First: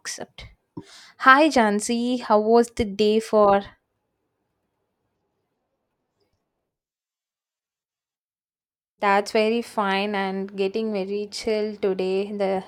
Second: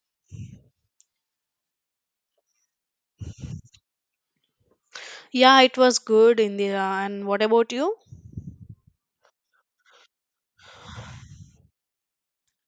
Accept. Hi, Jansi. How was the day for? Yeah, it was good, Indira. And what about you? That's very fine and getting very chill today. The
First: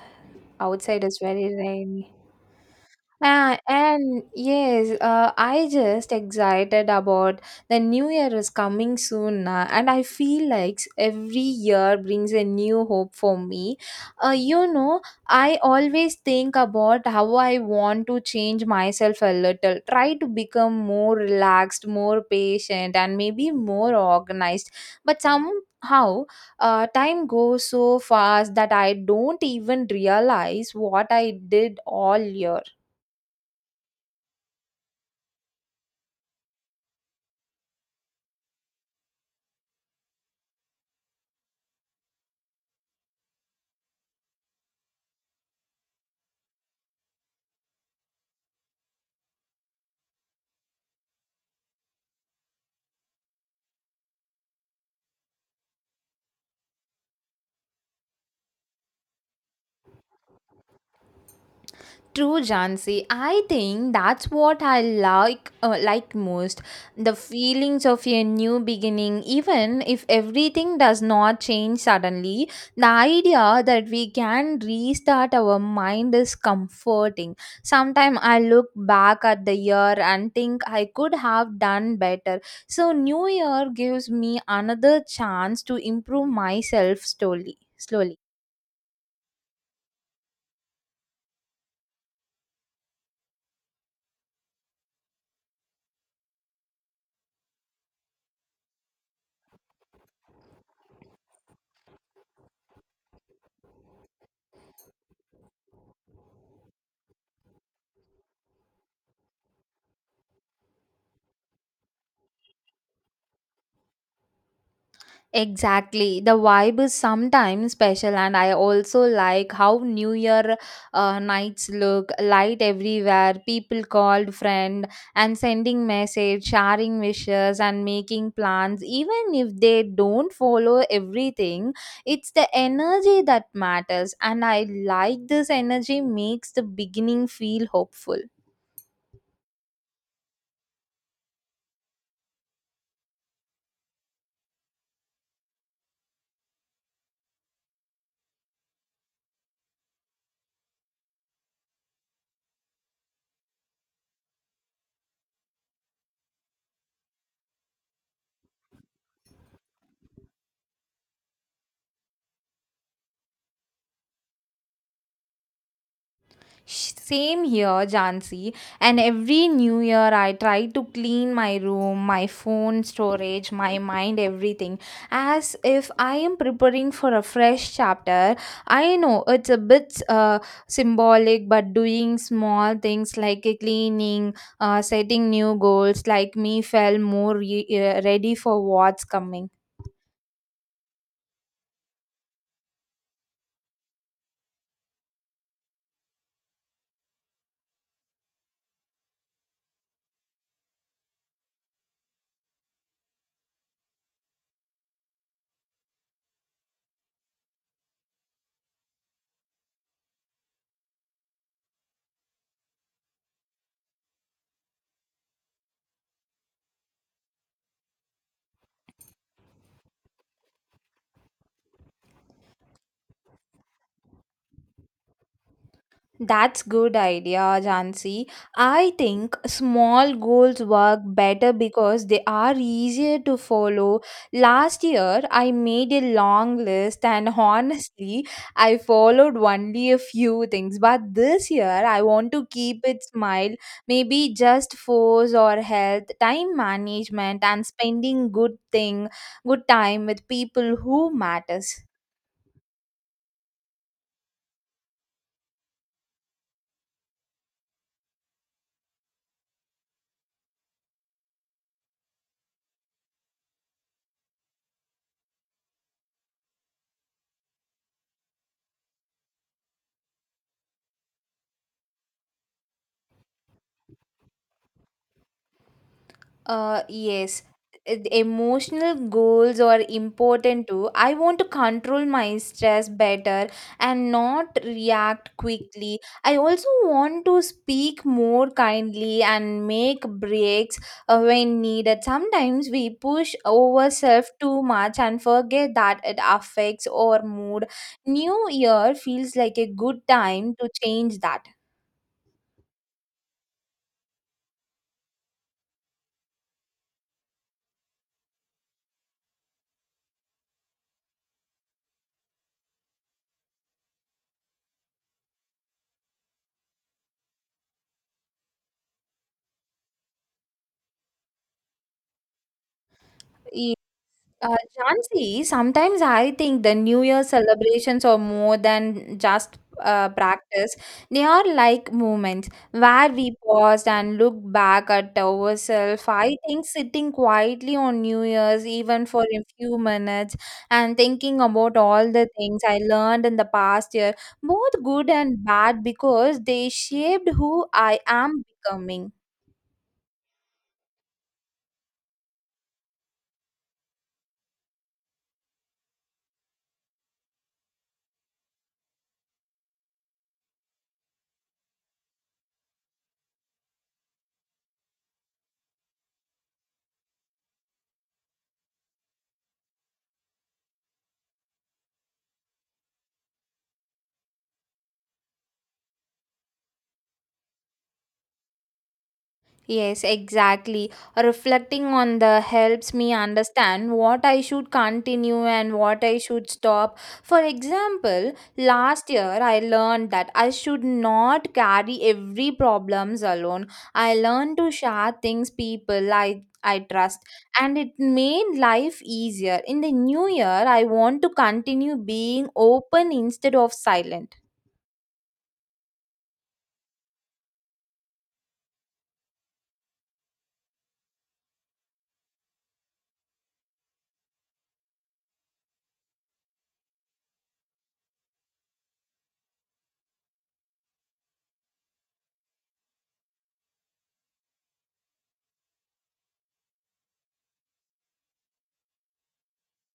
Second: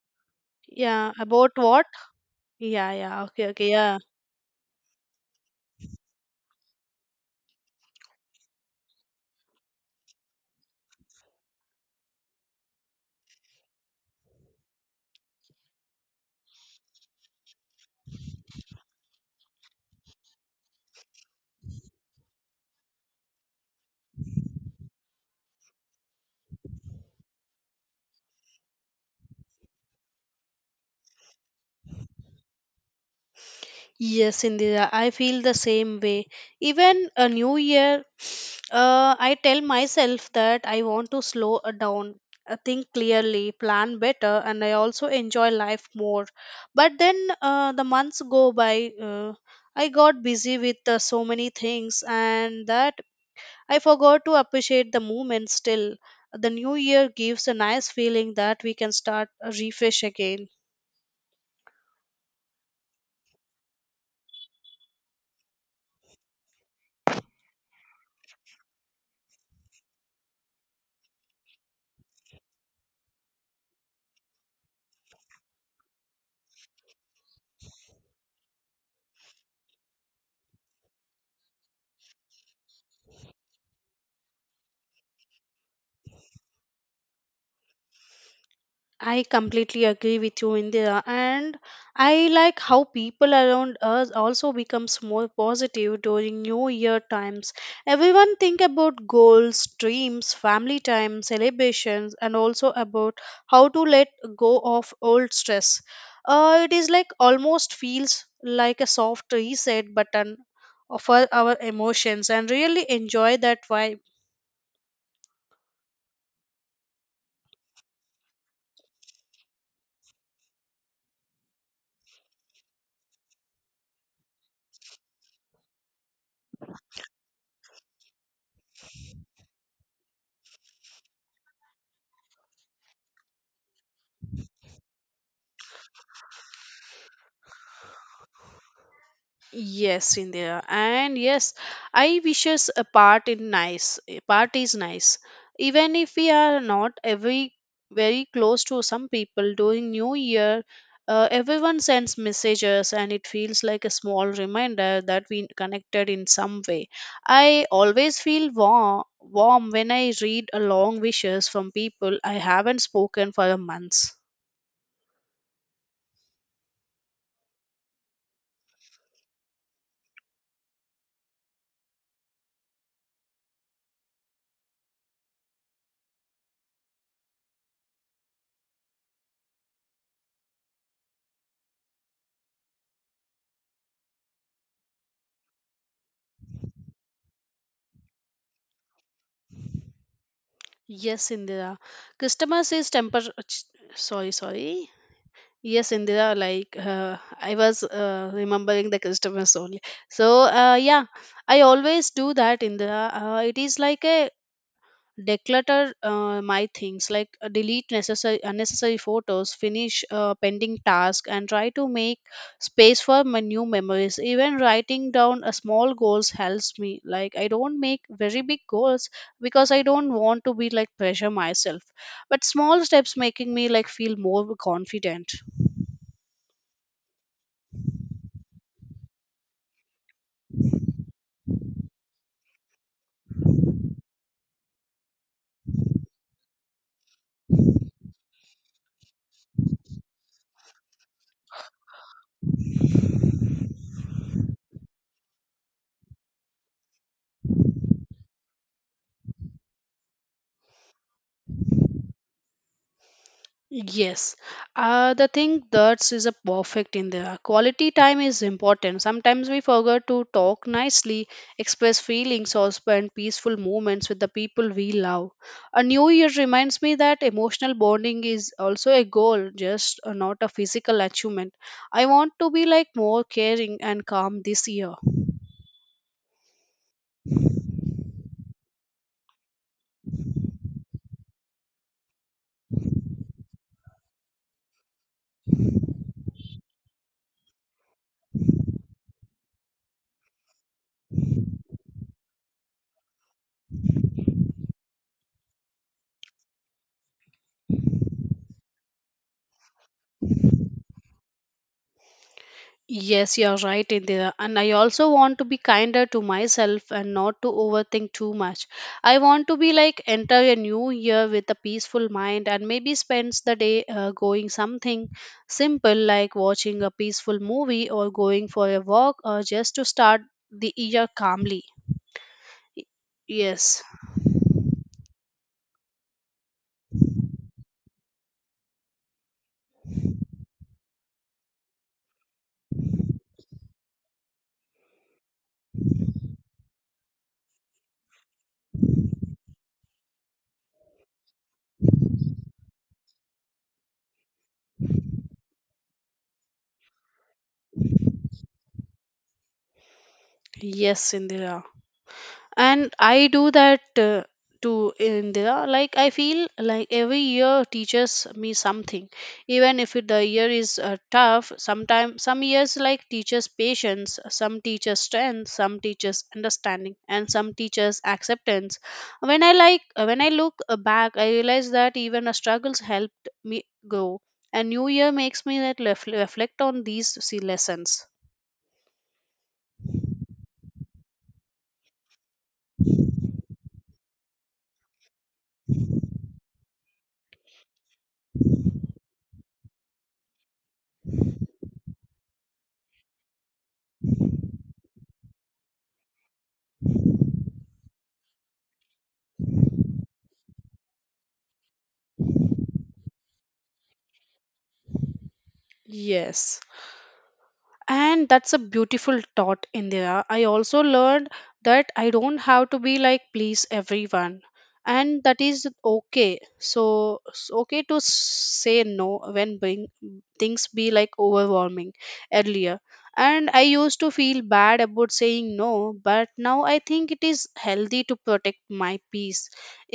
outside Yeah, is very about what? rainy. Yeah, yeah, okay, Ah, okay, yeah. and yes, I just excited about the new year is coming soon, na, and I feel like every year brings a new hope for me. Uh, you know, I always think about how I want to change myself a little, try to become more relaxed, more patient, and maybe more organized. But somehow, time goes so fast that I don't even realize what I did all year. Yes, Indira, I feel the same way. Even a new year, I tell myself that I want to slow down, think clearly, plan better, and I also enjoy life more. But then the months go by. I got busy with so many things, and that I forgot to appreciate the moment still. The new year gives a nice feeling that we can start a refresh again. True, Jansi. I think that's what I like most. The feelings of a new beginning, even if everything does not change suddenly. The idea that we can restart our mind is comforting. Sometimes I look back at the year and think I could have done better. So New Year gives me another chance to improve myself slowly. Slowly. I completely agree with you, Indira, and I like how people around us also becomes more positive during New Year times. Everyone think about goals, dreams, family time, celebrations, and also about how to let go of old stress. It is like almost feels like a soft reset button for our emotions, and really enjoy that vibe. Exactly. The vibe is sometimes special, and I also like how New Year nights look light everywhere, people called friend and sending message, sharing wishes, and making plans, even if they don't follow everything, it's the energy that matters, and I like this energy makes the beginning feel hopeful. Yes, India. And yes, I wishes a part in nice. A part is nice. Even if we are not every very close to some people during New Year, everyone sends messages and it feels like a small reminder that we connected in some way. I always feel warm when I read a long wishes from people I haven't spoken for a months. Same here, Jansi. And every new year, I try to clean my room, my phone storage, my mind, everything, as if I am preparing for a fresh chapter. I know it's a bit symbolic, but doing small things like cleaning, setting new goals, like me, felt more ready for what's coming. Yes, Indira. Christmas is temper. Sorry, sorry. Yes, Indira, like I was remembering the customers only. So, yeah, I always do that, Indira. It is like a declutter my things, like delete necessary unnecessary photos, finish pending task, and try to make space for my new memories. Even writing down a small goals helps me. Like I don't make very big goals because I don't want to be like pressure myself. But small steps making me like feel more confident. That's good idea, Jansi. I think small goals work better because they are easier to follow. Last year, I made a long list and honestly, I followed only a few things. But this year, I want to keep it smile, maybe just force or health, time management and spending good thing, good time with people who matters. Yes, the thing that is a perfect in there. Quality time is important. Sometimes we forget to talk nicely, express feelings, or spend peaceful moments with the people we love. A new year reminds me that emotional bonding is also a goal, just not a physical achievement. I want to be like more caring and calm this year. Yes. The Emotional goals are important too. I want to control my stress better and not react quickly. I also want to speak more kindly and make breaks when needed. Sometimes we push ourselves too much and forget that it affects our mood. New Year feels like a good time to change that. Yes, you're right, Indira. And I also want to be kinder to myself and not to overthink too much. I want to be like enter a new year with a peaceful mind and maybe spends the day going something simple like watching a peaceful movie or going for a walk or just to start the year calmly. Y- Yes, Jhansi, sometimes I think the New Year celebrations are more than just practice. They are like moments where we pause and look back at ourselves. I think sitting quietly on New Year's, even for a few minutes, and thinking about all the things I learned in the past year, both good and bad, because they shaped who I am becoming. yes, Indira. And I do that too in like I feel like every year teaches me something even if the year is tough. Sometimes some years like teaches patience, some teaches strength, some teaches understanding, and some teaches acceptance. When I like when I look back, I realize that even a struggles helped me grow, and new year makes me reflect on these see lessons. Yes, exactly. Reflecting on the helps me understand what I should continue and what I should stop. For example, last year I learned that I should not carry every problems alone. I learned to share things people I trust, and it made life easier. In the new year, I want to continue being open instead of silent. Yes, and that's a beautiful thought, Indira. I also learned that I don't have to be like please everyone, and that is okay. So it's okay to say no when being, things be like overwhelming earlier. And I used to feel bad about saying no, but now I think it is healthy to protect my peace.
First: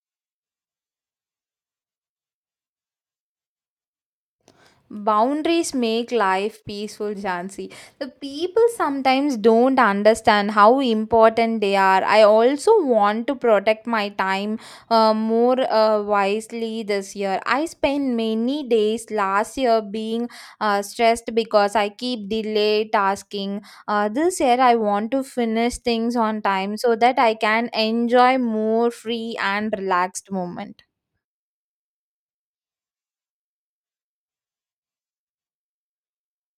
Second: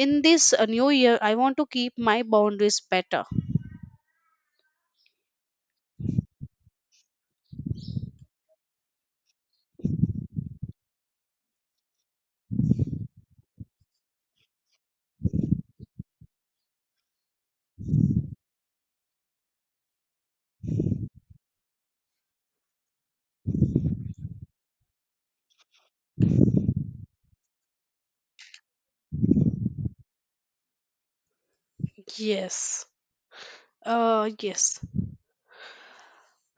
In this new year, I want to keep my boundaries better. Boundaries make life peaceful, Jansi. The people sometimes don't understand how important they are. I also want to protect my time more wisely this year. I spent many days last year being stressed because I keep delay tasking. This year, I want to finish things on time so that I can enjoy more free and relaxed moment. Yes. Yes.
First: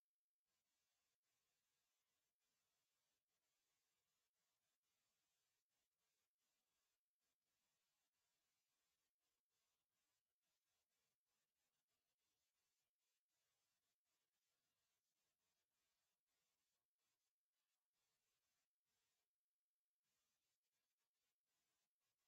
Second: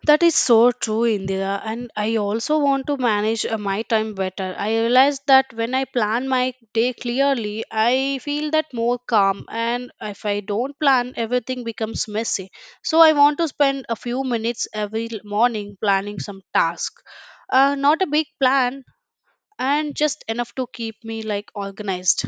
That is so true, Indira. And I also want to manage my time better. I realize that when I plan my day clearly, I feel that more calm. And if I don't plan, everything becomes messy. So I want to spend a few minutes every morning planning some task. Not a big plan, and just enough to keep me like organized.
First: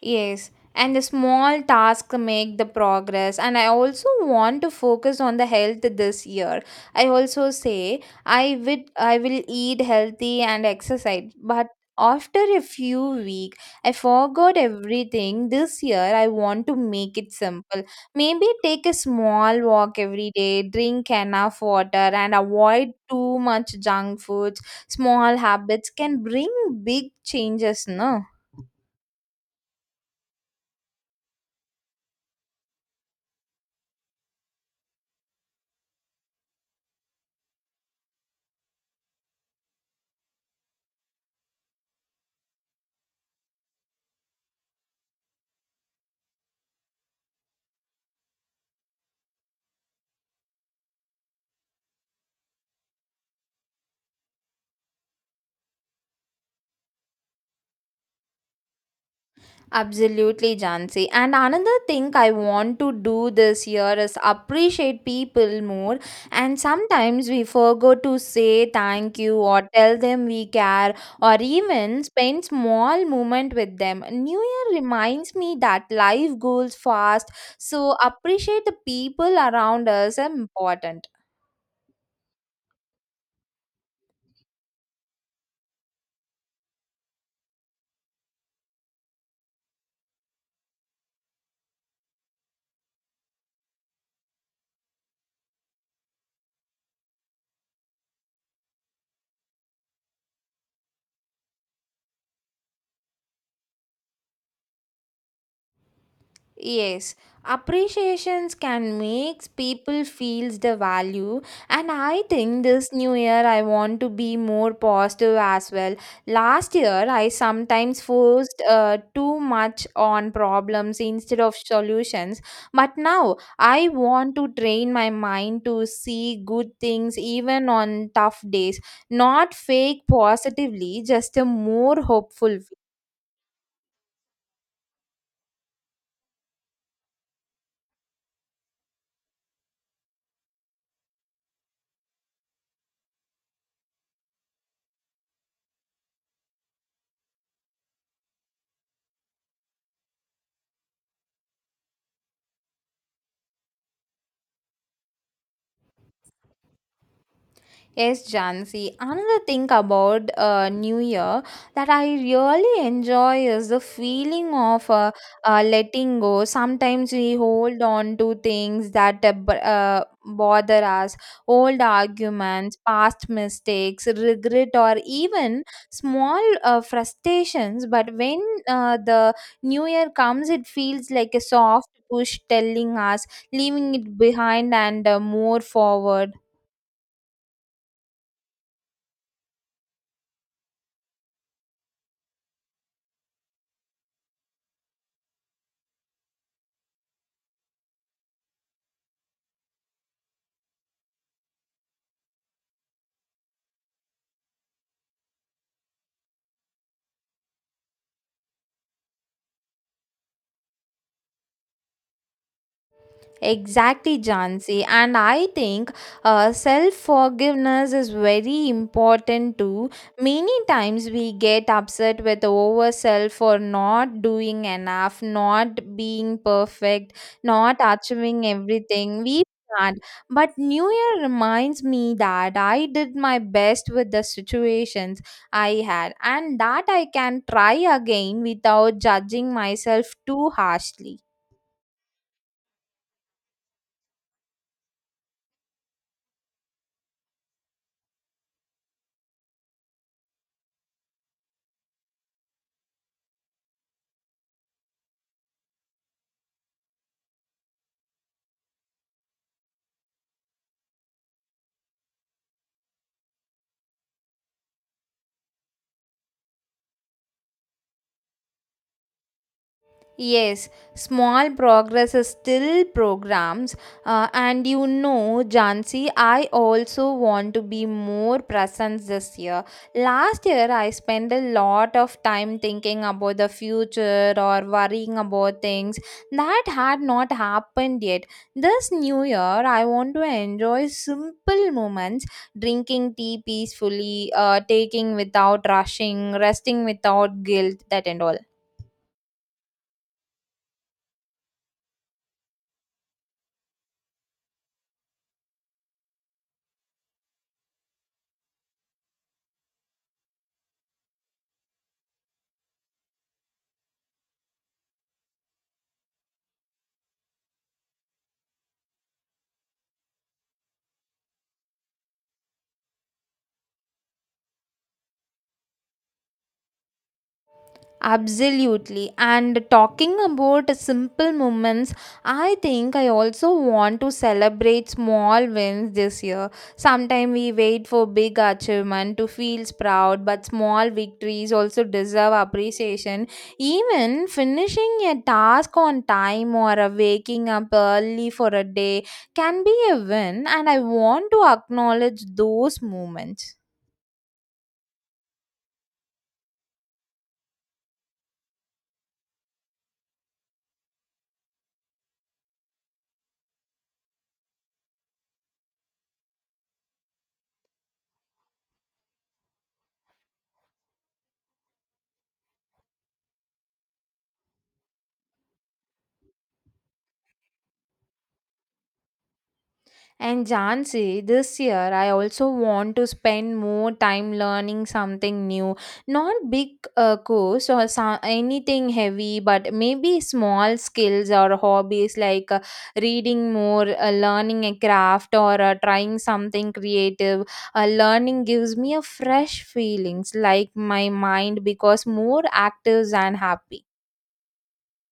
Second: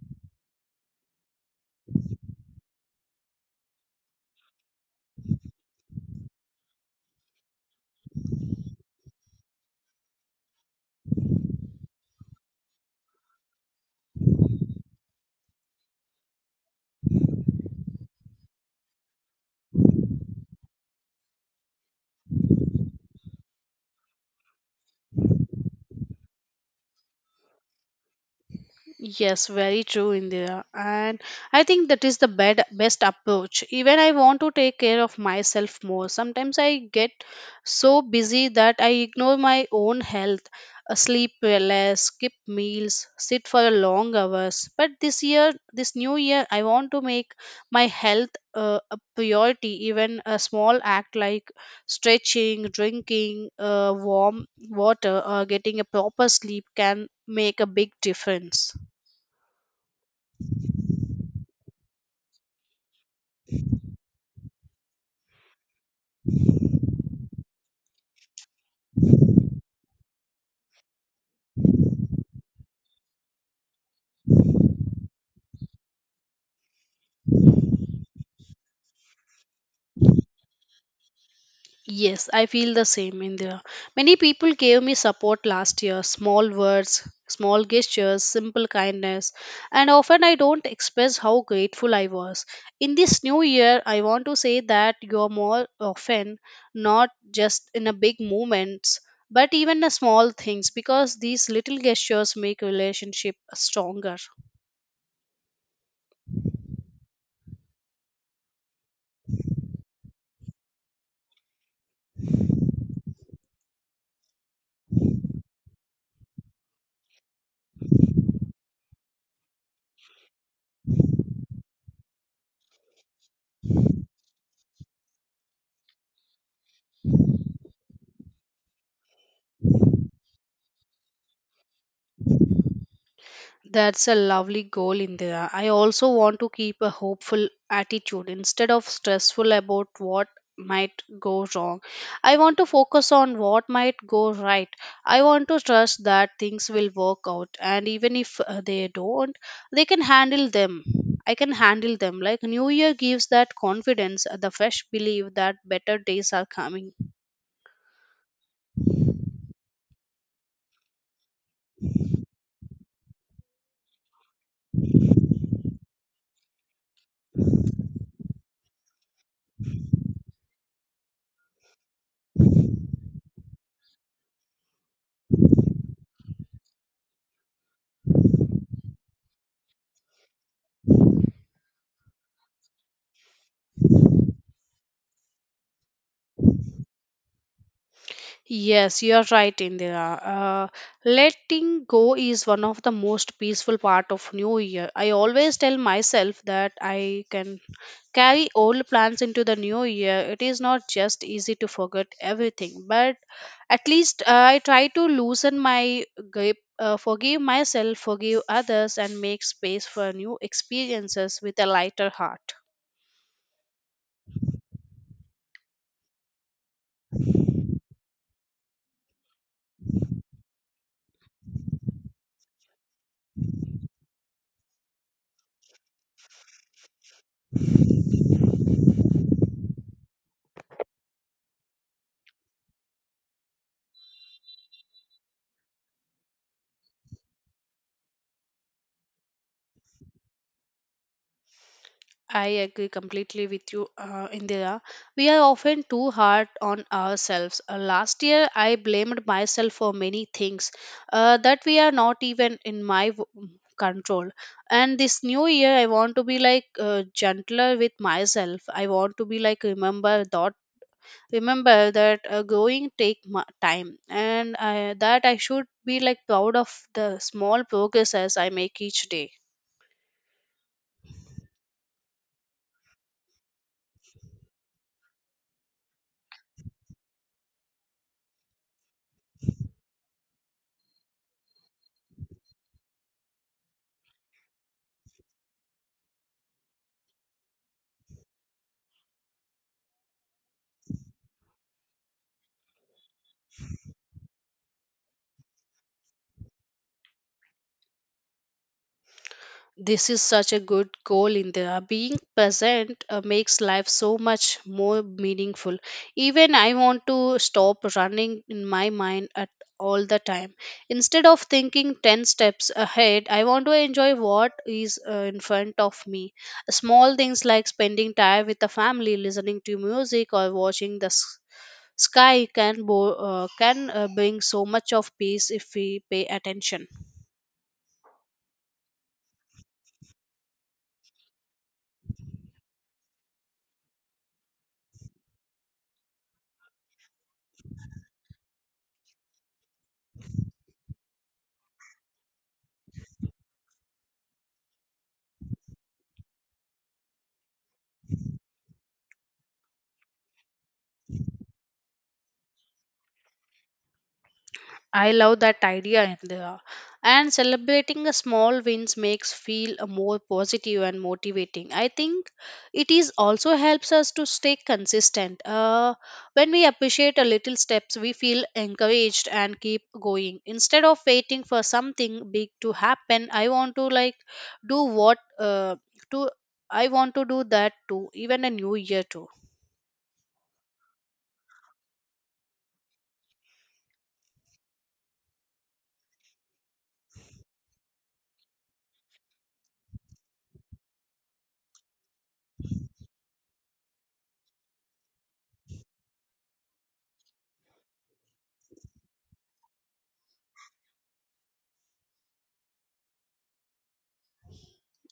Yes, and the small tasks make the progress. And I also want to focus on the health this year. I also say I will eat healthy and exercise, but after a few weeks, I forgot everything. This year, I want to make it simple. Maybe take a small walk every day, drink enough water, and avoid too much junk foods. Small habits can bring big changes, no? Yes, very true, Indira. And I think that is best approach. Even I want to take care of myself more. Sometimes I get so busy that I ignore my own health, sleep less, skip meals, sit for long hours. But this year, this new year, I want to make my health a priority. Even a small act like stretching, drinking warm water, or getting a proper sleep can make a big difference. Absolutely, Jansi. And another thing I want to do this year is appreciate people more. And sometimes we forget to say thank you or tell them we care or even spend small moment with them. New Year reminds me that life goes fast, so appreciate the people around us are important. Yes, I feel the same, India. Many people gave me support last year, small words, small gestures, simple kindness, and often I don't express how grateful I was. In this new year, I want to say that you're more often, not just in a big moments but even the small things, because these little gestures make relationship stronger. Yes, appreciations can make people feels the value, and I think this new year I want to be more positive as well. Last year I sometimes forced too much on problems instead of solutions, but now I want to train my mind to see good things even on tough days, not fake positively, just a more hopeful way. That's a lovely goal, Indira. I also want to keep a hopeful attitude instead of stressful about what might go wrong. I want to focus on what might go right. I want to trust that things will work out, and even if they don't, they can handle them. I can handle them. Like New Year gives that confidence, the fresh belief that better days are coming. Yes, Jansi. Another thing about New Year that I really enjoy is the feeling of letting go. Sometimes we hold on to things that bother us, old arguments, past mistakes, regret, or even small frustrations. But when the New Year comes, it feels like a soft push telling us leaving it behind and more forward. Yes, you're right, Indira. Letting go is one of the most peaceful part of New Year. I always tell myself that I can carry old plans into the new year. It is not just easy to forget everything, but at least I try to loosen my grip, forgive myself, forgive others, and make space for new experiences with a lighter heart. Exactly, Jansi. And I think self forgiveness is very important too. Many times we get upset with ourselves for not doing enough, not being perfect, not achieving everything we planned. But New Year reminds me that I did my best with the situations I had, and that I can try again without judging myself too harshly. I agree completely with you, Indira. We are often too hard on ourselves. Last year, I blamed myself for many things that we are not even in my control. And this new year, I want to be like gentler with myself. I want to be like remember that growing take my time, and I, that I should be like proud of the small progresses I make each day. Yes, small progress is still programs. And you know, Jansi, I also want to be more present this year. Last year, I spent a lot of time thinking about the future or worrying about things that had not happened yet. This new year, I want to enjoy simple moments drinking tea peacefully, taking without rushing, resting without guilt, that and all. This is such a good goal, Indira. Being present makes life so much more meaningful. Even I want to stop running in my mind at all the time. Instead of thinking 10 steps ahead, I want to enjoy what is in front of me. Small things like spending time with the family, listening to music, or watching the sky can, can bring so much of peace if we pay attention. Absolutely. And talking about simple moments, I think I also want to celebrate small wins this year. Sometimes we wait for big achievement to feel proud, but small victories also deserve appreciation. Even finishing a task on time or waking up early for a day can be a win, and I want to acknowledge those moments. I love that idea, Indira. And celebrating the small wins makes feel a more positive and motivating. I think it is also helps us to stay consistent. When we appreciate a little steps, we feel encouraged and keep going. Instead of waiting for something big to happen, I want to like do what to I want to do that too, even a new year too. And Jansi, this year I also want to spend more time learning something new. Not big course or anything heavy, but maybe small skills or hobbies like reading more, learning a craft, or trying something creative. Learning gives me a fresh feelings like my mind becomes more active and happy.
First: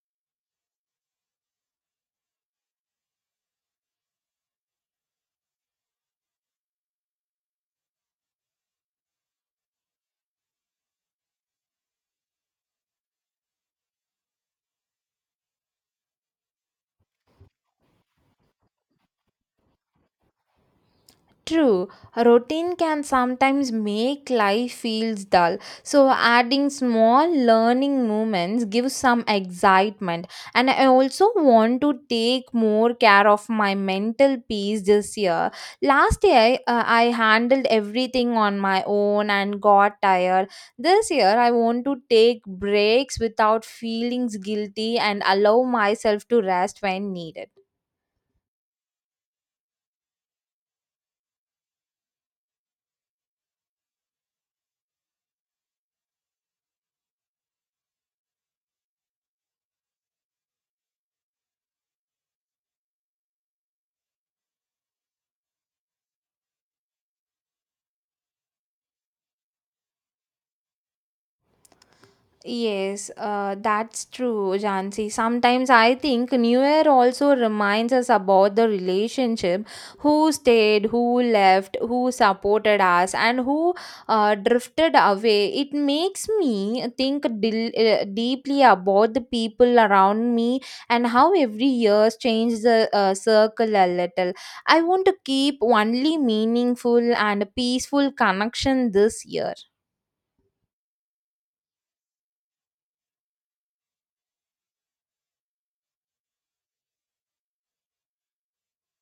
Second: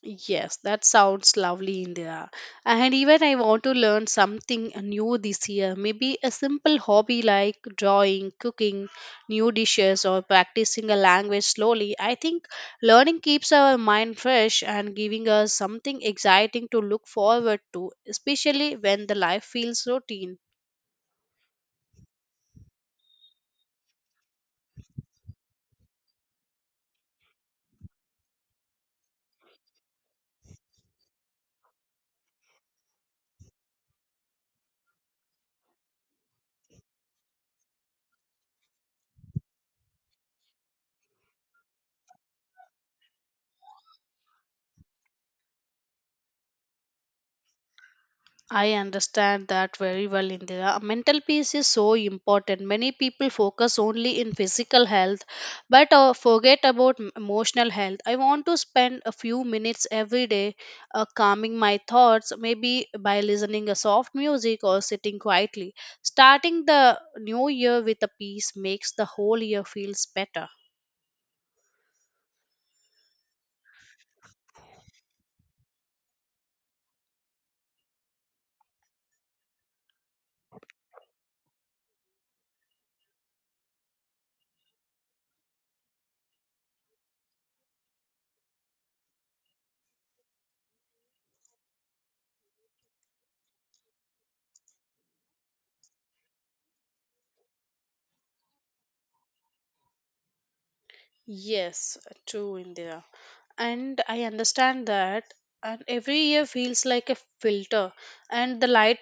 Yes, that sounds lovely, Indira. And even I want to learn something new this year. Maybe a simple hobby like drawing, cooking new dishes, or practicing a language slowly. I think learning keeps our mind fresh and giving us something exciting to look forward to, especially when the life feels routine. True, routine can sometimes make life feels dull. So adding small learning moments gives some excitement. And I also want to take more care of my mental peace this year. Last year I handled everything on my own and got tired. This year I want to take breaks without feelings guilty and allow myself to rest when needed. I understand that very well, Indira. Mental peace is so important. Many people focus only in physical health, but forget about emotional health. I want to spend a few minutes every day calming my thoughts, maybe by listening a soft music or sitting quietly. Starting the new year with a peace makes the whole year feels better. Yes, that's true, Jansi. Sometimes I think New Year also reminds us about the relationship who stayed, who left, who supported us, and who drifted away. It makes me think deeply about the people around me and how every year changes the circle a little. I want to keep only meaningful and peaceful connection this year. Yes, true, Indira. And I understand that. And every year feels like a filter, and the light,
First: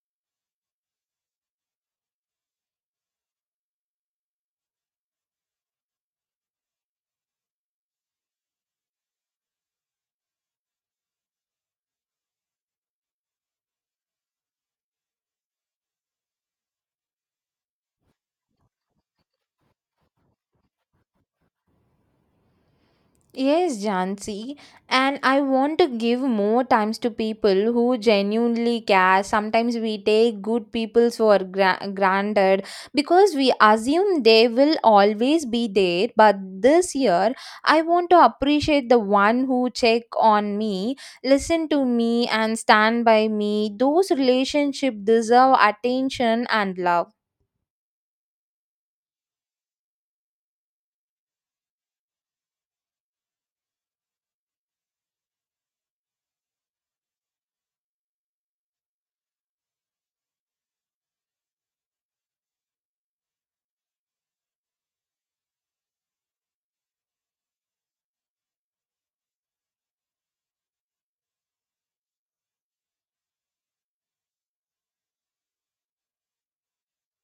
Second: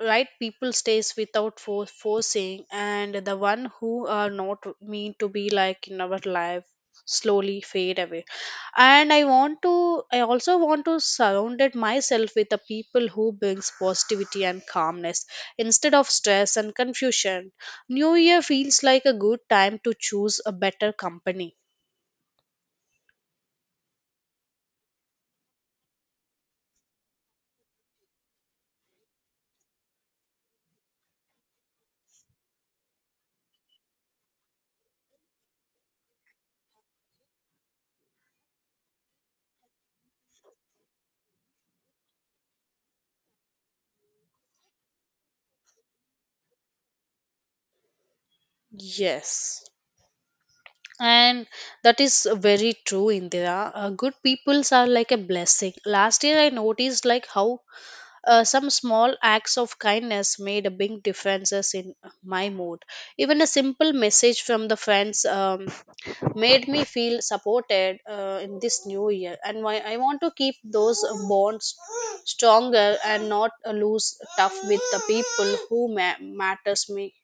right people stays without forcing, and the one who are not mean to be like in our life slowly fade away. And I also want to surrounded myself with the people who brings positivity and calmness instead of stress and confusion. New Year feels like a good time to choose a better company. Yes, Jansi, and I want to give more times to people who genuinely care. Sometimes we take good people for granted because we assume they will always be there. But this year, I want to appreciate the one who check on me, listen to me, and stand by me. Those relationship deserve attention and love. Yes. And that is very true, Indira. Good peoples are like a blessing. Last year, I noticed like how some small acts of kindness made a big differences in my mood. Even a simple message from the friends made me feel supported in this new year. And why I want to keep those bonds stronger and not lose tough with the people who matters me.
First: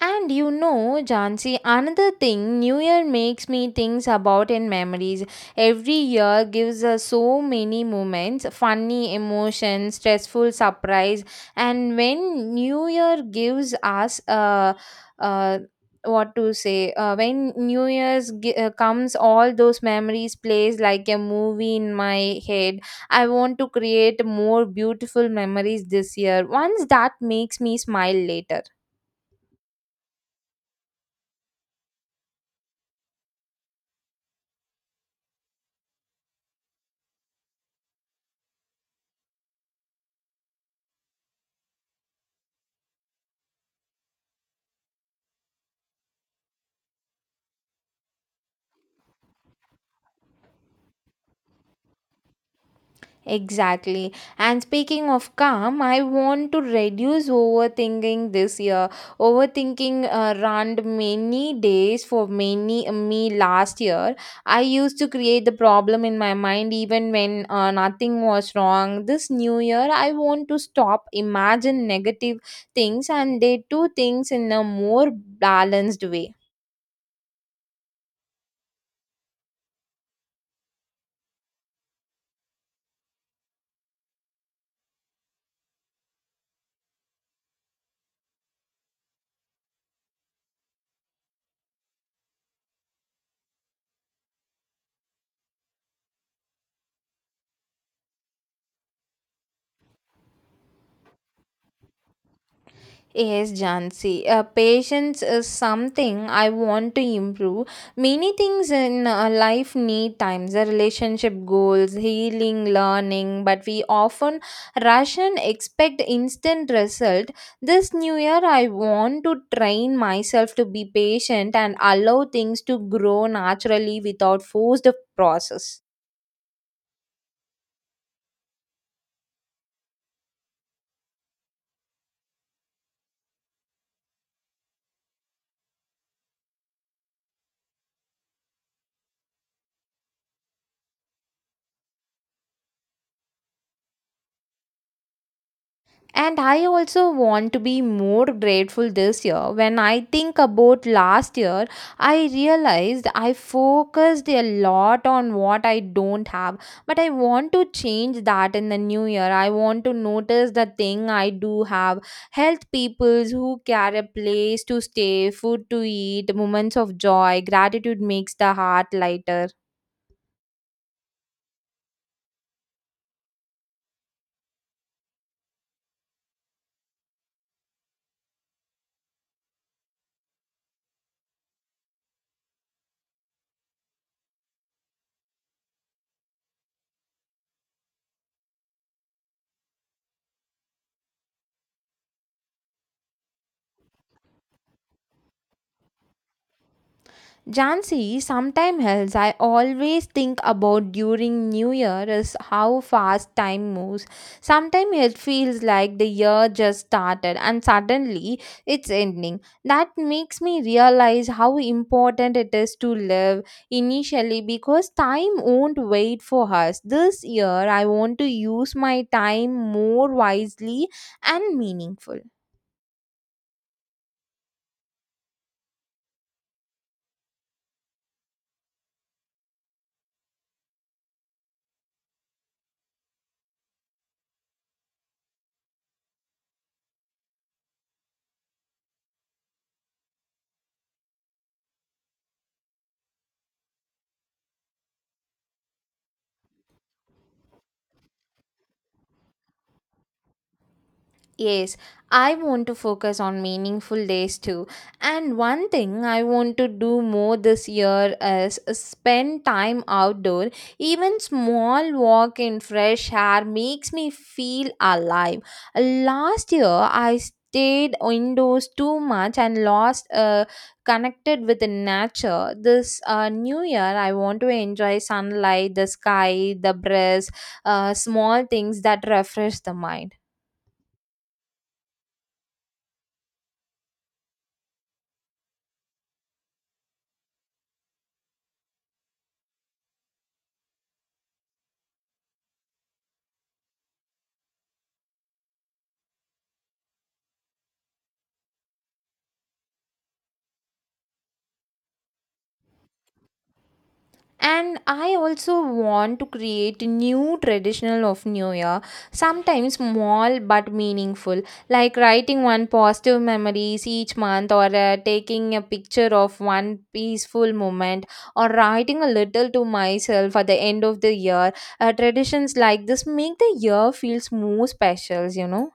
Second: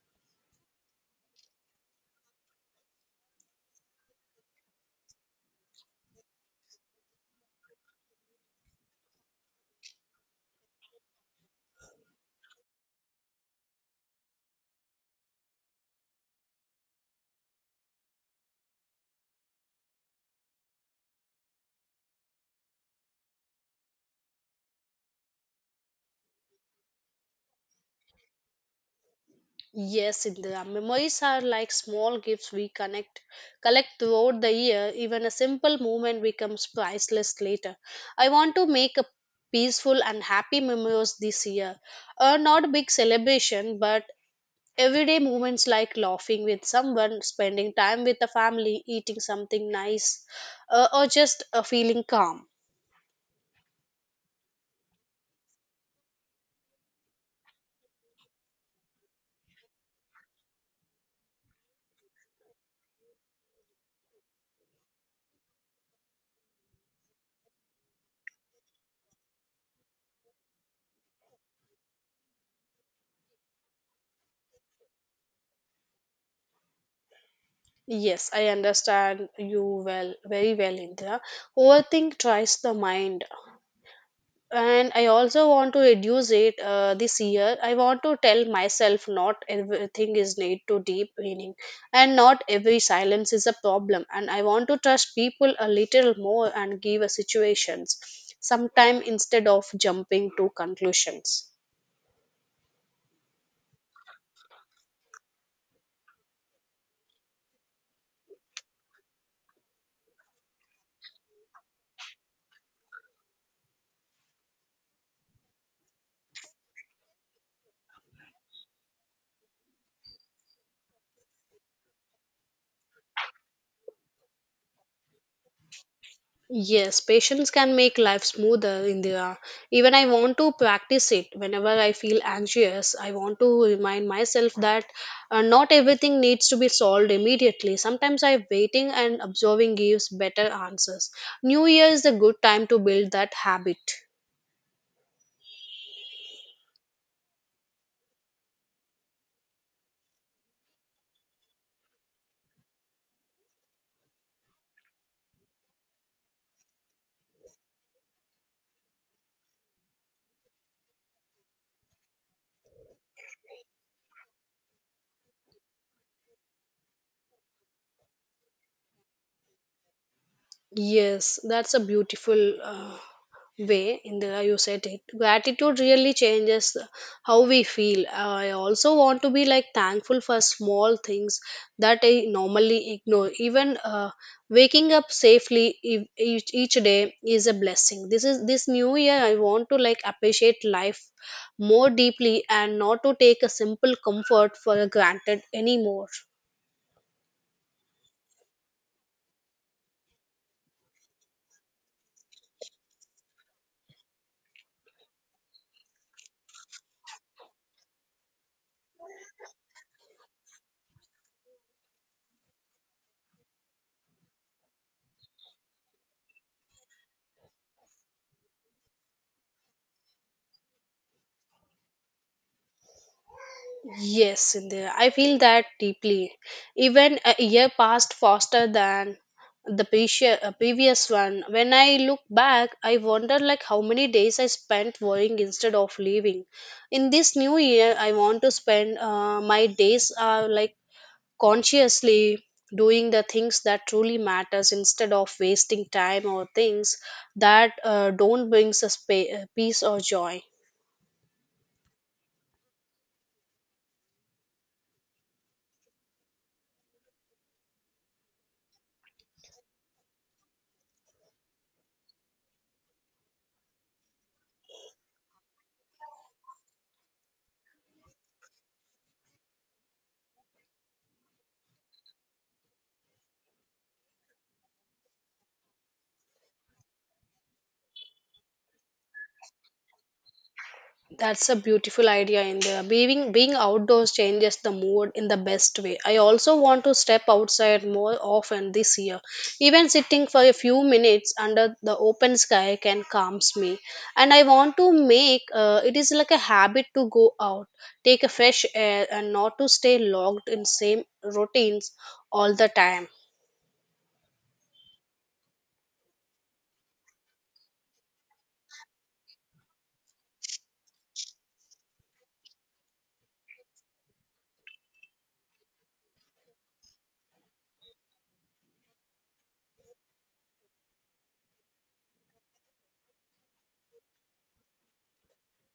And you know, Jansi, another thing New Year makes me think about in memories. Every year gives us so many moments funny, emotions, stressful surprise. And when New Year gives us uh, what to say when new year's comes, all those memories plays like a movie in my head. I want to create more beautiful memories this year, ones that makes me smile later. Yes, Indira. Memories are like small gifts we collect throughout the year. Even a simple moment becomes priceless later. I want to make a peaceful and happy memories this year. Not a big celebration, but everyday moments like laughing with someone, spending time with the family, eating something nice, or just feeling calm. Exactly. And speaking of calm, I want to reduce overthinking this year. Overthinking ran many days for many me last year. I used to create the problem in my mind even when nothing was wrong. This new year, I want to stop imagine negative things and they do things in a more balanced way. Yes, I understand you well, very well, Indira. Overthink tries the mind. And I also want to reduce it this year. I want to tell myself not everything is need to deep meaning, and not every silence is a problem. And I want to trust people a little more and give a situations sometime instead of jumping to conclusions. Yes, Jansi. Patience is something I want to improve. Many things in life need times, the relationship goals, healing, learning, but we often rush and expect instant result. This new year, I want to train myself to be patient and allow things to grow naturally without forced process. Yes, patience can make life smoother, Indira. Even I want to practice it. Whenever I feel anxious, I want to remind myself that not everything needs to be solved immediately. Sometimes I waiting and observing gives better answers. New Year is a good time to build that habit. And I also want to be more grateful this year. When I think about last year, I realized I focused a lot on what I don't have. But I want to change that in the new year. I want to notice the thing I do have. Health peoples who care a place to stay, food to eat, moments of joy, gratitude makes the heart lighter. Yes, that's a beautiful way in the you said it. Gratitude really changes how we feel. I also want to be like thankful for small things that I normally ignore. Even waking up safely each day is a blessing. This is this new year. I want to like appreciate life more deeply and not to take a simple comfort for granted anymore. Jansi, sometime else I always think about during New Year is how fast time moves. Sometimes it feels like the year just started and suddenly it's ending. That makes me realize how important it is to live initially because time won't wait for us. This year I want to use my time more wisely and meaningful. Yes, Sindhya, I feel that deeply. Even a year passed faster than the previous one. When I look back, I wonder like how many days I spent worrying instead of living. In this new year, I want to spend my days like consciously doing the things that truly matters instead of wasting time or things that don't brings us peace or joy. Yes, I want to focus on meaningful days too. And one thing I want to do more this year is spend time outdoor. Even small walk in fresh air makes me feel alive. Last year I stayed indoors too much and lost connected with the nature. This new year I want to enjoy sunlight, the sky, the breeze, small things that refresh the mind. That's a beautiful idea, India. Being outdoors changes the mood in the best way. I also want to step outside more often this year. Even sitting for a few minutes under the open sky can calms me. And I want to make it is like a habit to go out, take a fresh air, and not to stay locked in same routines all the time. And I also want to create new traditional of New Year, sometimes small but meaningful, like writing one positive memories each month or taking a picture of one peaceful moment or writing a little to myself at the end of the year. Traditions like this make the year feels more special.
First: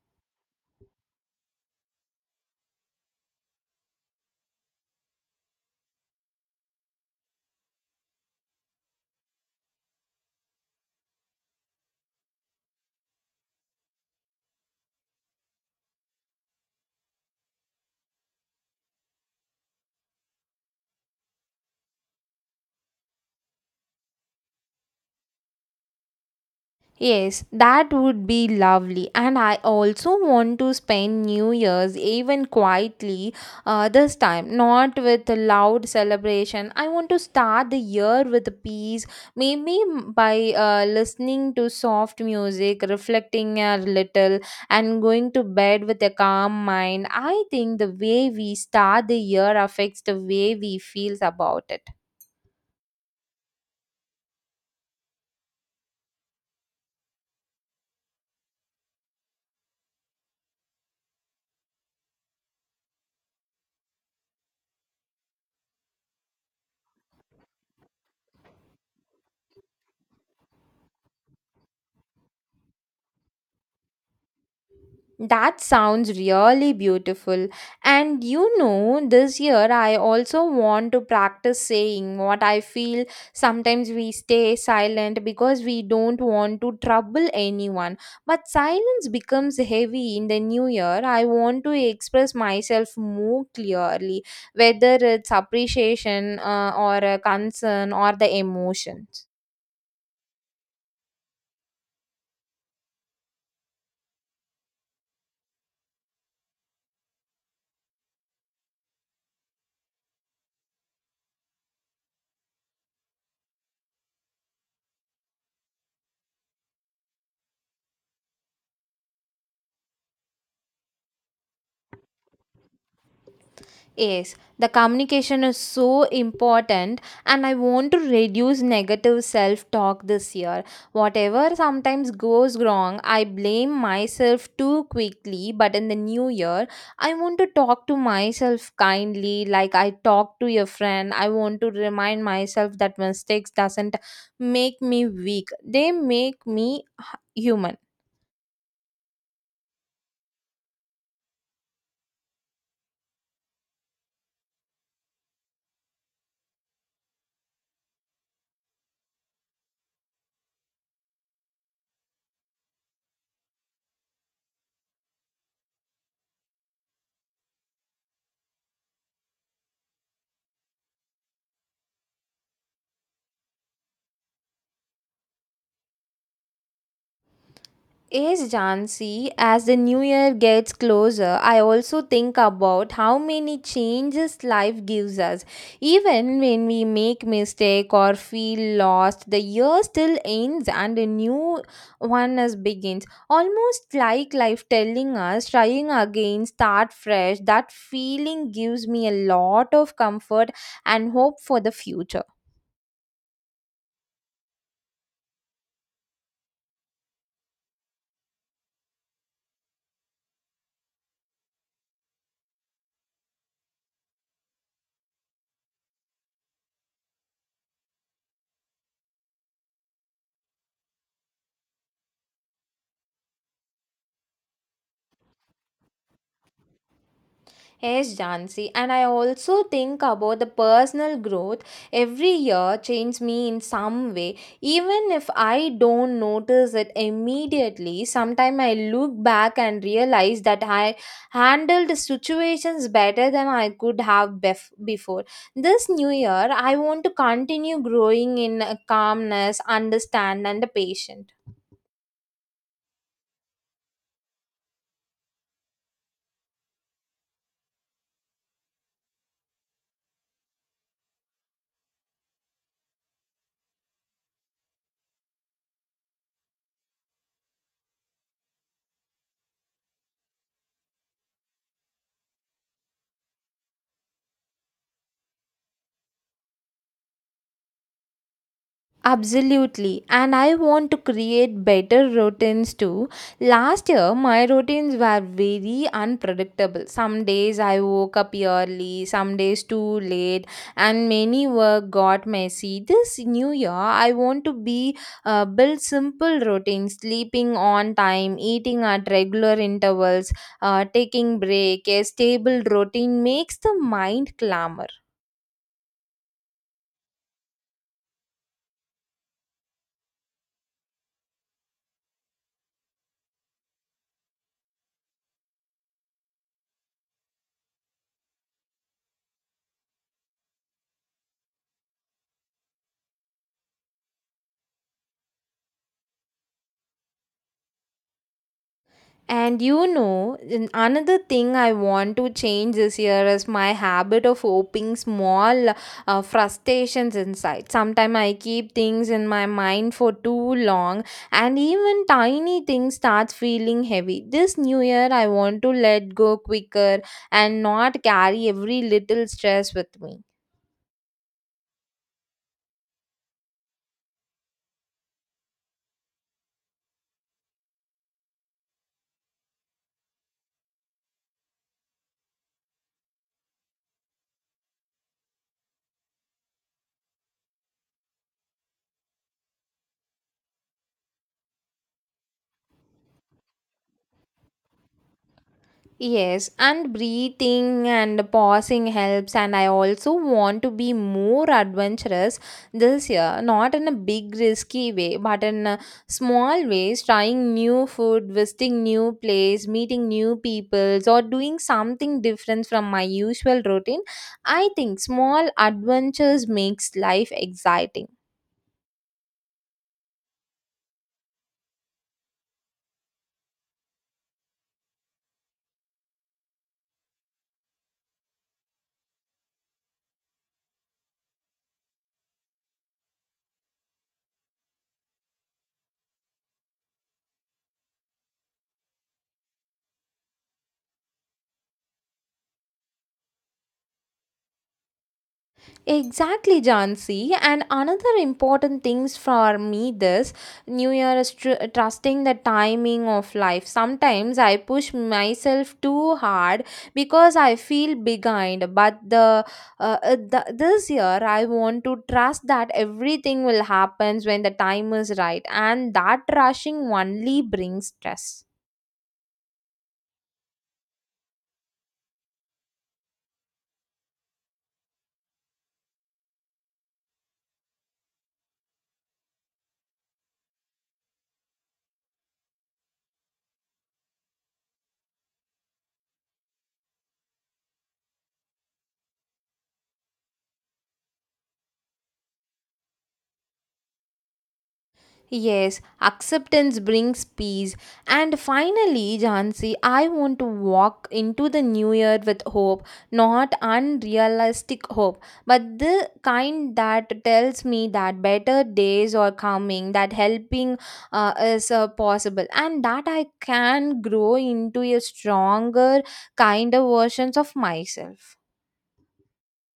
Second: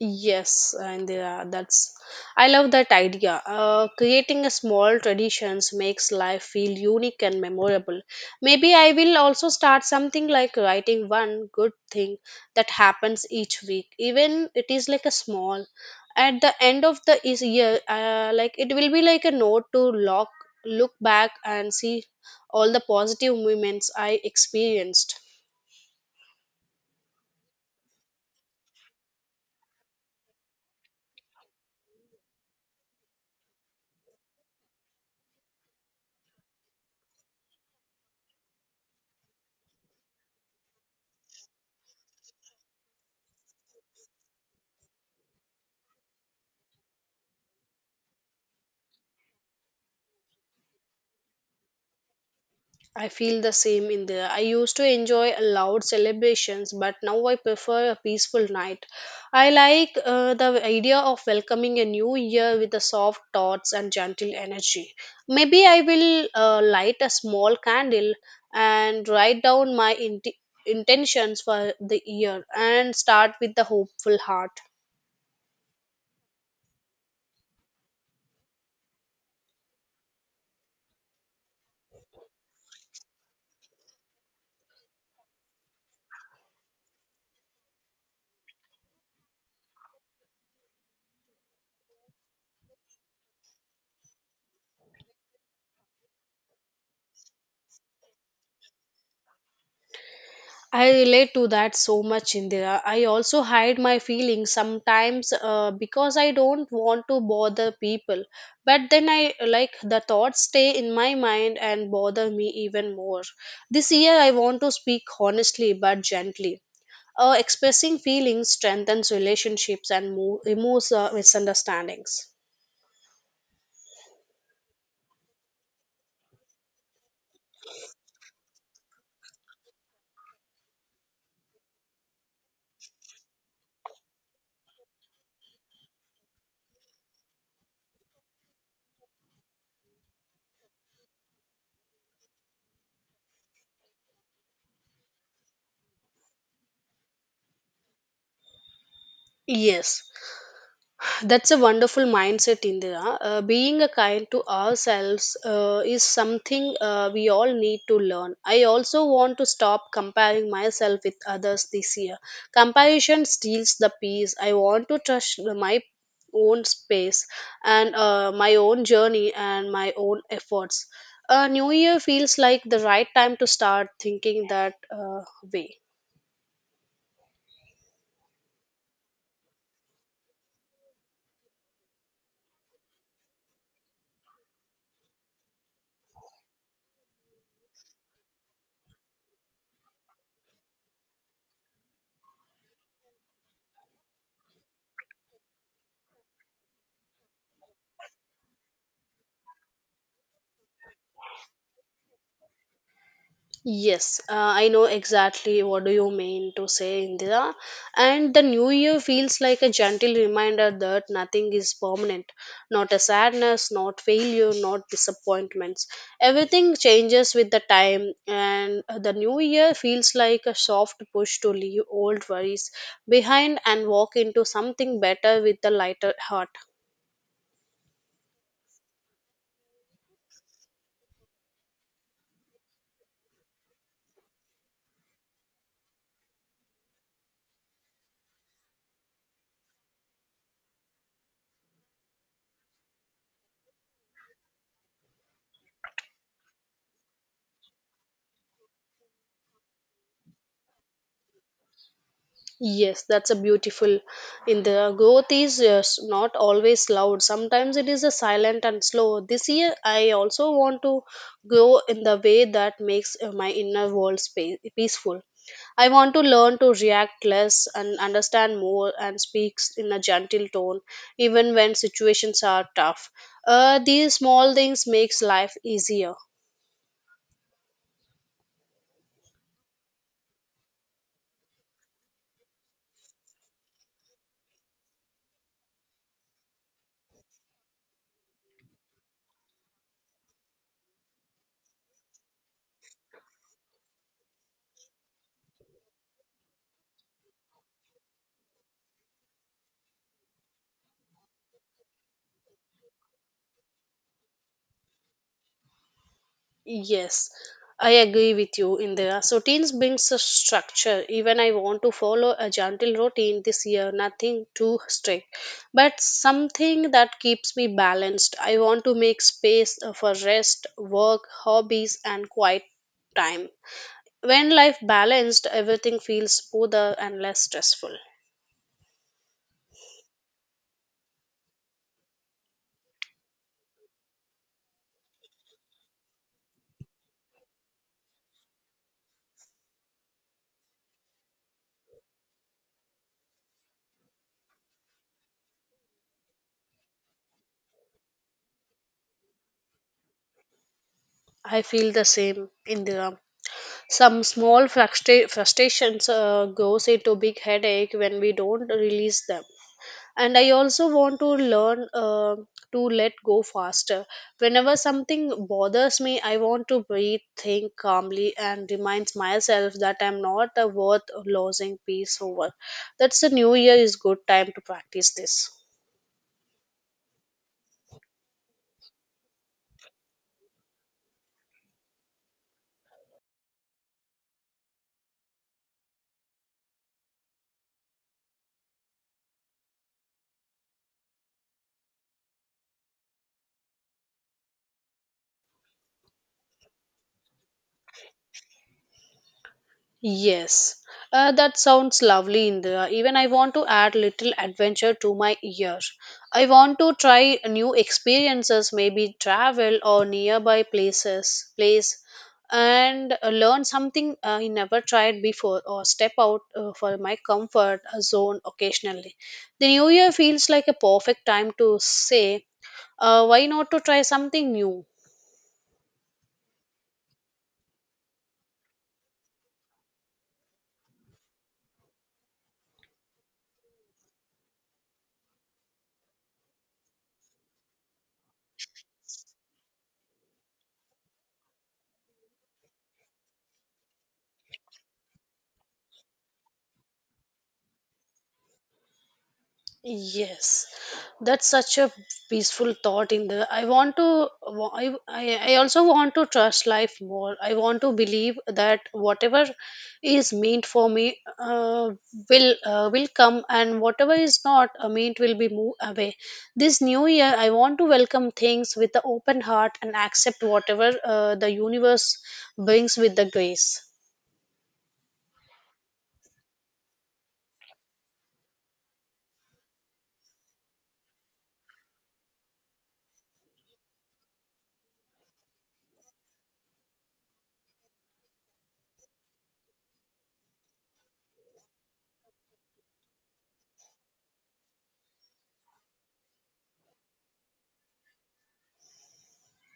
Yes, and that's I love that idea. Creating a small traditions makes life feel unique and memorable. Maybe I will also start something like writing one good thing that happens each week, even it is like a small. At the end of the year, like it will be like a note to look back and see all the positive moments I experienced. Yes, that would be lovely. And I also want to spend New Year's even quietly this time, not with a loud celebration. I want to start the year with a peace, maybe by listening to soft music, reflecting a little, and going to bed with a calm mind. I think the way we start the year affects the way we feel about it. I feel the same in there. I used to enjoy loud celebrations, but now I prefer a peaceful night. I like the idea of welcoming a new year with the soft thoughts and gentle energy. Maybe I will light a small candle and write down my intentions for the year and start with the hopeful heart. That sounds really beautiful. And you know, this year I also want to practice saying what I feel. Sometimes we stay silent because we don't want to trouble anyone. But silence becomes heavy in the new year. I want to express myself more clearly, whether it's appreciation or a concern or the emotions. I relate to that so much, Indira. I also hide my feelings sometimes because I don't want to bother people. But then I like the thoughts stay in my mind and bother me even more. This year I want to speak honestly but gently. Expressing feelings strengthens relationships and removes misunderstandings. Yes, the communication is so important, and I want to reduce negative self talk this year. Whatever sometimes goes wrong, I blame myself too quickly, but in the new year, I want to talk to myself kindly, like I talk to a friend. I want to remind myself that mistakes doesn't make me weak, they make me human. Yes. That's a wonderful mindset, Indira. Being a kind to ourselves is something we all need to learn. I also want to stop comparing myself with others this year. Comparison steals the peace. I want to trust my own space and my own journey and my own efforts. New Year feels like the right time to start thinking that way. Yes, Jansi, as the new year gets closer, I also think about how many changes life gives us. Even when we make mistake or feel lost, the year still ends and a new one as begins. Almost like life telling us, trying again, start fresh. That feeling gives me a lot of comfort and hope for the future. Yes, I know exactly what do you mean to say, Indira. And the new year feels like a gentle reminder that nothing is permanent, not a sadness, not failure, not disappointments. Everything changes with the time, and the new year feels like a soft push to leave old worries behind and walk into something better with a lighter heart. Yes, Jansi, and I also think about the personal growth every year changes me in some way. Even if I don't notice it immediately, sometimes I look back and realize that I handled situations better than I could have before. This new year, I want to continue growing in calmness, understand, and patience. Yes, that's a beautiful. In the growth is yes, not always loud. Sometimes it is a silent and slow. This year, I also want to grow in the way that makes my inner world space, peaceful. I want to learn to react less and understand more and speaks in a gentle tone, even when situations are tough. These small things makes life easier. Absolutely. And I want to create better routines too. Last year, my routines were very unpredictable. Some days I woke up early, some days too late, and many work got messy. This new year, I want to be build simple routines, sleeping on time, eating at regular intervals, taking break. A stable routine makes the mind clamor. Yes, I agree with you, Indira. So routines brings a structure. Even I want to follow a gentle routine this year, nothing too strict, but something that keeps me balanced. I want to make space for rest, work, hobbies, and quiet time. When life balanced, everything feels smoother and less stressful. And you know, another thing I want to change this year is my habit of hoping small frustrations inside. Sometimes I keep things in my mind for too long, and even tiny things start feeling heavy. This new year, I want to let go quicker and not carry every little stress with me. I feel the same, Indira. Some small frustrations goes into big headache when we don't release them, and I also want to learn to let go faster. Whenever something bothers me, I want to breathe, think calmly and reminds myself that I'm not worth losing peace over. That's the new year is good time to practice this. Yes, and breathing and pausing helps. And I also want to be more adventurous this year, not in a big risky way, but in a small ways, trying new food, visiting new place, meeting new peoples, or doing something different from my usual routine. I think small adventures makes life exciting. Yes, that sounds lovely, Indra. Even I want to add little adventure to my year. I want to try new experiences, maybe travel or nearby places, place, and learn something I never tried before, or step out for my comfort zone occasionally. The new year feels like a perfect time to say, why not to try something new? Exactly, Jansi. And another important things for me this New Year is trusting the timing of life. Sometimes I push myself too hard because I feel behind. But the this year I want to trust that everything will happen when the time is right, and that rushing only brings stress. Yes, that's such a peaceful thought. I want to, I also want to trust life more. I want to believe that whatever is meant for me will will come, and whatever is not meant will be moved away. This new year, I want to welcome things with the open heart and accept whatever the universe brings with the grace. Yes, acceptance brings peace. And finally, Jansi, I want to walk into the new year with hope, not unrealistic hope, but the kind that tells me that better days are coming, that helping is possible, and that I can grow into a stronger, kinder versions of myself.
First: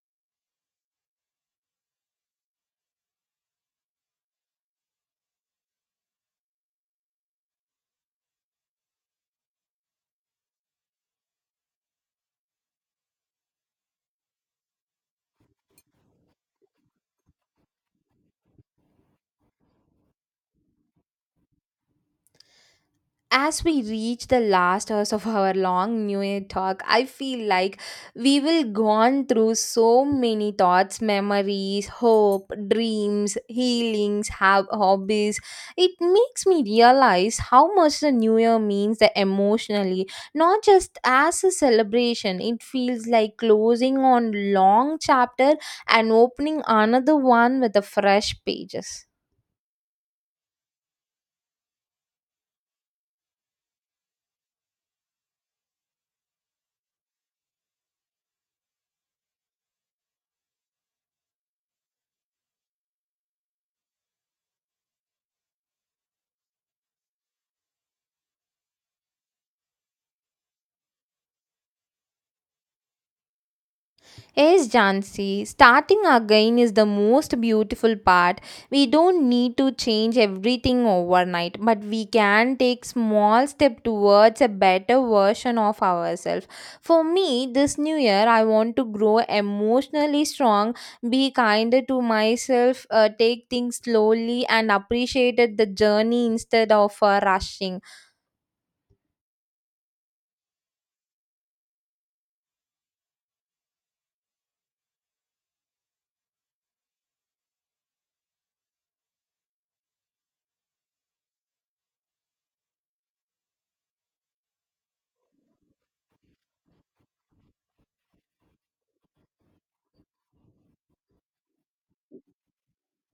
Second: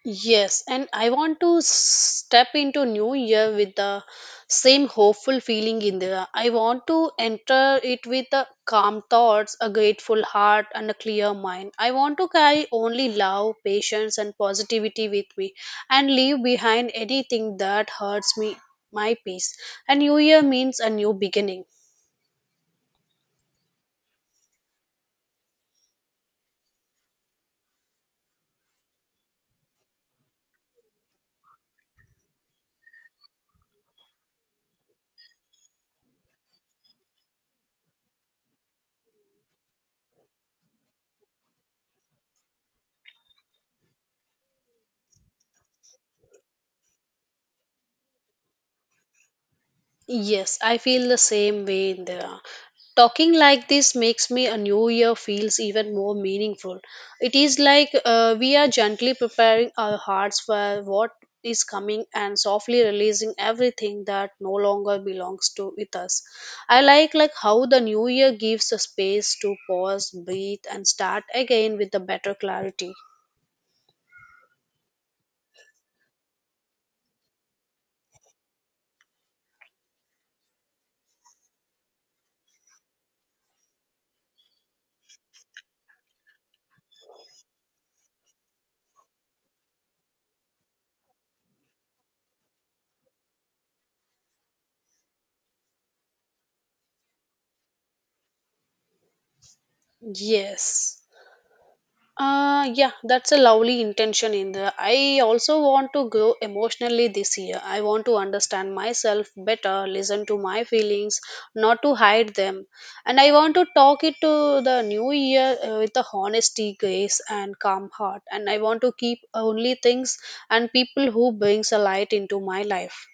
Yes, and I want to step into new year with the same hopeful feeling in there. I want to enter it with the calm thoughts, a grateful heart, and a clear mind. I want to carry only love, patience, and positivity with me, and leave behind anything that hurts me, my peace. And new year means a new beginning. As we reach the last hours of our long new year talk, I feel like we will gone through so many thoughts, memories, hope, dreams, healings, have hobbies. It makes me realize how much the new year means the emotionally, not just as a celebration. It feels like closing on long chapter and opening another one with the fresh pages. Yes, I feel the same way in there. Talking like this makes me a new year feels even more meaningful. It is like we are gently preparing our hearts for what is coming and softly releasing everything that no longer belongs to with us. I like how the new year gives a space to pause, breathe and start again with a better clarity. Yes, Jansi, starting again is the most beautiful part. We don't need to change everything overnight, but we can take small step towards a better version of ourselves. For me, this new year, I want to grow emotionally strong, be kinder to myself, take things slowly, and appreciate the journey instead of rushing. Yes. Yeah, that's a lovely intention in there. I also want to grow emotionally this year. I want to understand myself better, listen to my feelings, not to hide them. And I want to talk it to the new year with the honesty, grace, and calm heart. And I want to keep only things and people who brings a light into my life.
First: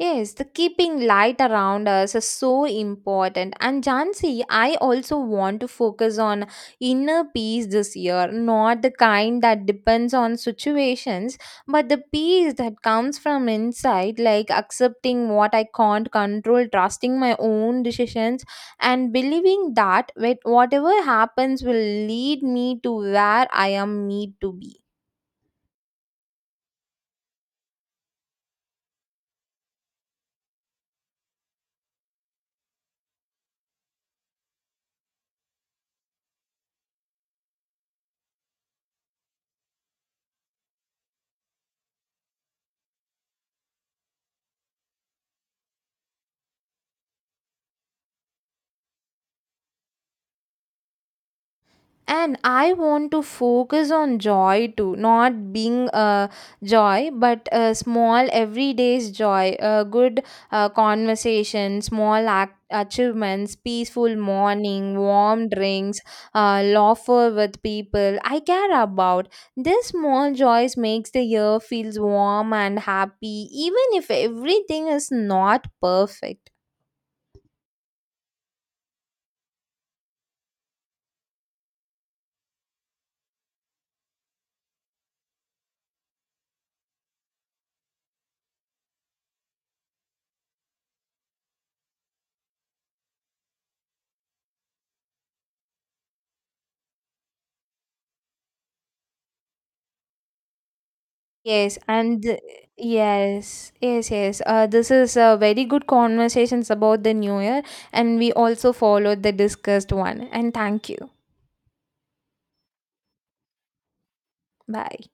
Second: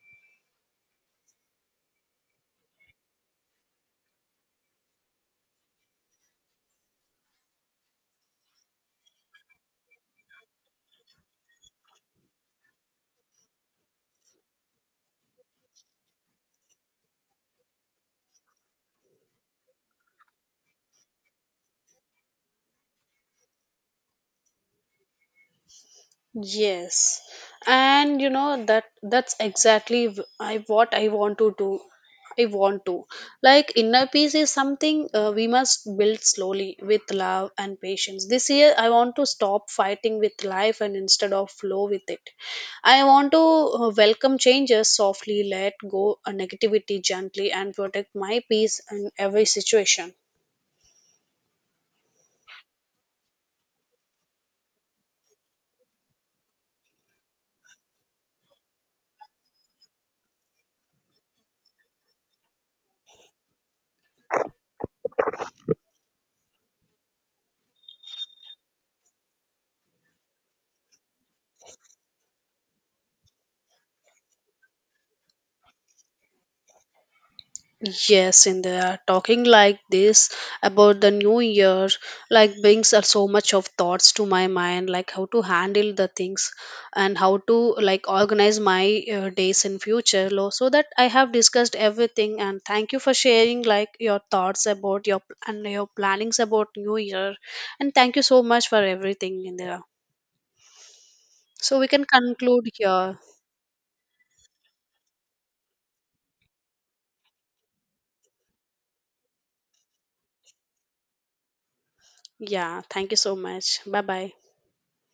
Yes, the keeping light around us is so important. And Jansi, I also want to focus on inner peace this year, not the kind that depends on situations, but the peace that comes from inside, like accepting what I can't control, trusting my own decisions, and believing that whatever happens will lead me to where I am need to be. Yes, and you know that that's exactly I what I want to do. I want to like inner peace is something we must build slowly with love and patience. This year, I want to stop fighting with life and instead of flow with it. I want to welcome changes softly, let go a negativity gently, and protect my peace in every situation. And I want to focus on joy too, not being joy, but small everyday's joy, a good conversation, small act achievements, peaceful morning, warm drinks, laughter with people I care about. This small joys makes the year feels warm and happy even if everything is not perfect. Yes, in there, talking like this about the new year, like brings are so much of thoughts to my mind, like how to handle the things and how to like organize my days in future. So that I have discussed everything, and thank you for sharing like your thoughts about your and your plannings about new year, and thank you so much for everything in there. So Yes, we can and conclude here. yes, yes, yes. This is a very good conversations about the new year, and we also followed the discussed one. And thank you. Yeah, thank you so much. Bye bye. Bye.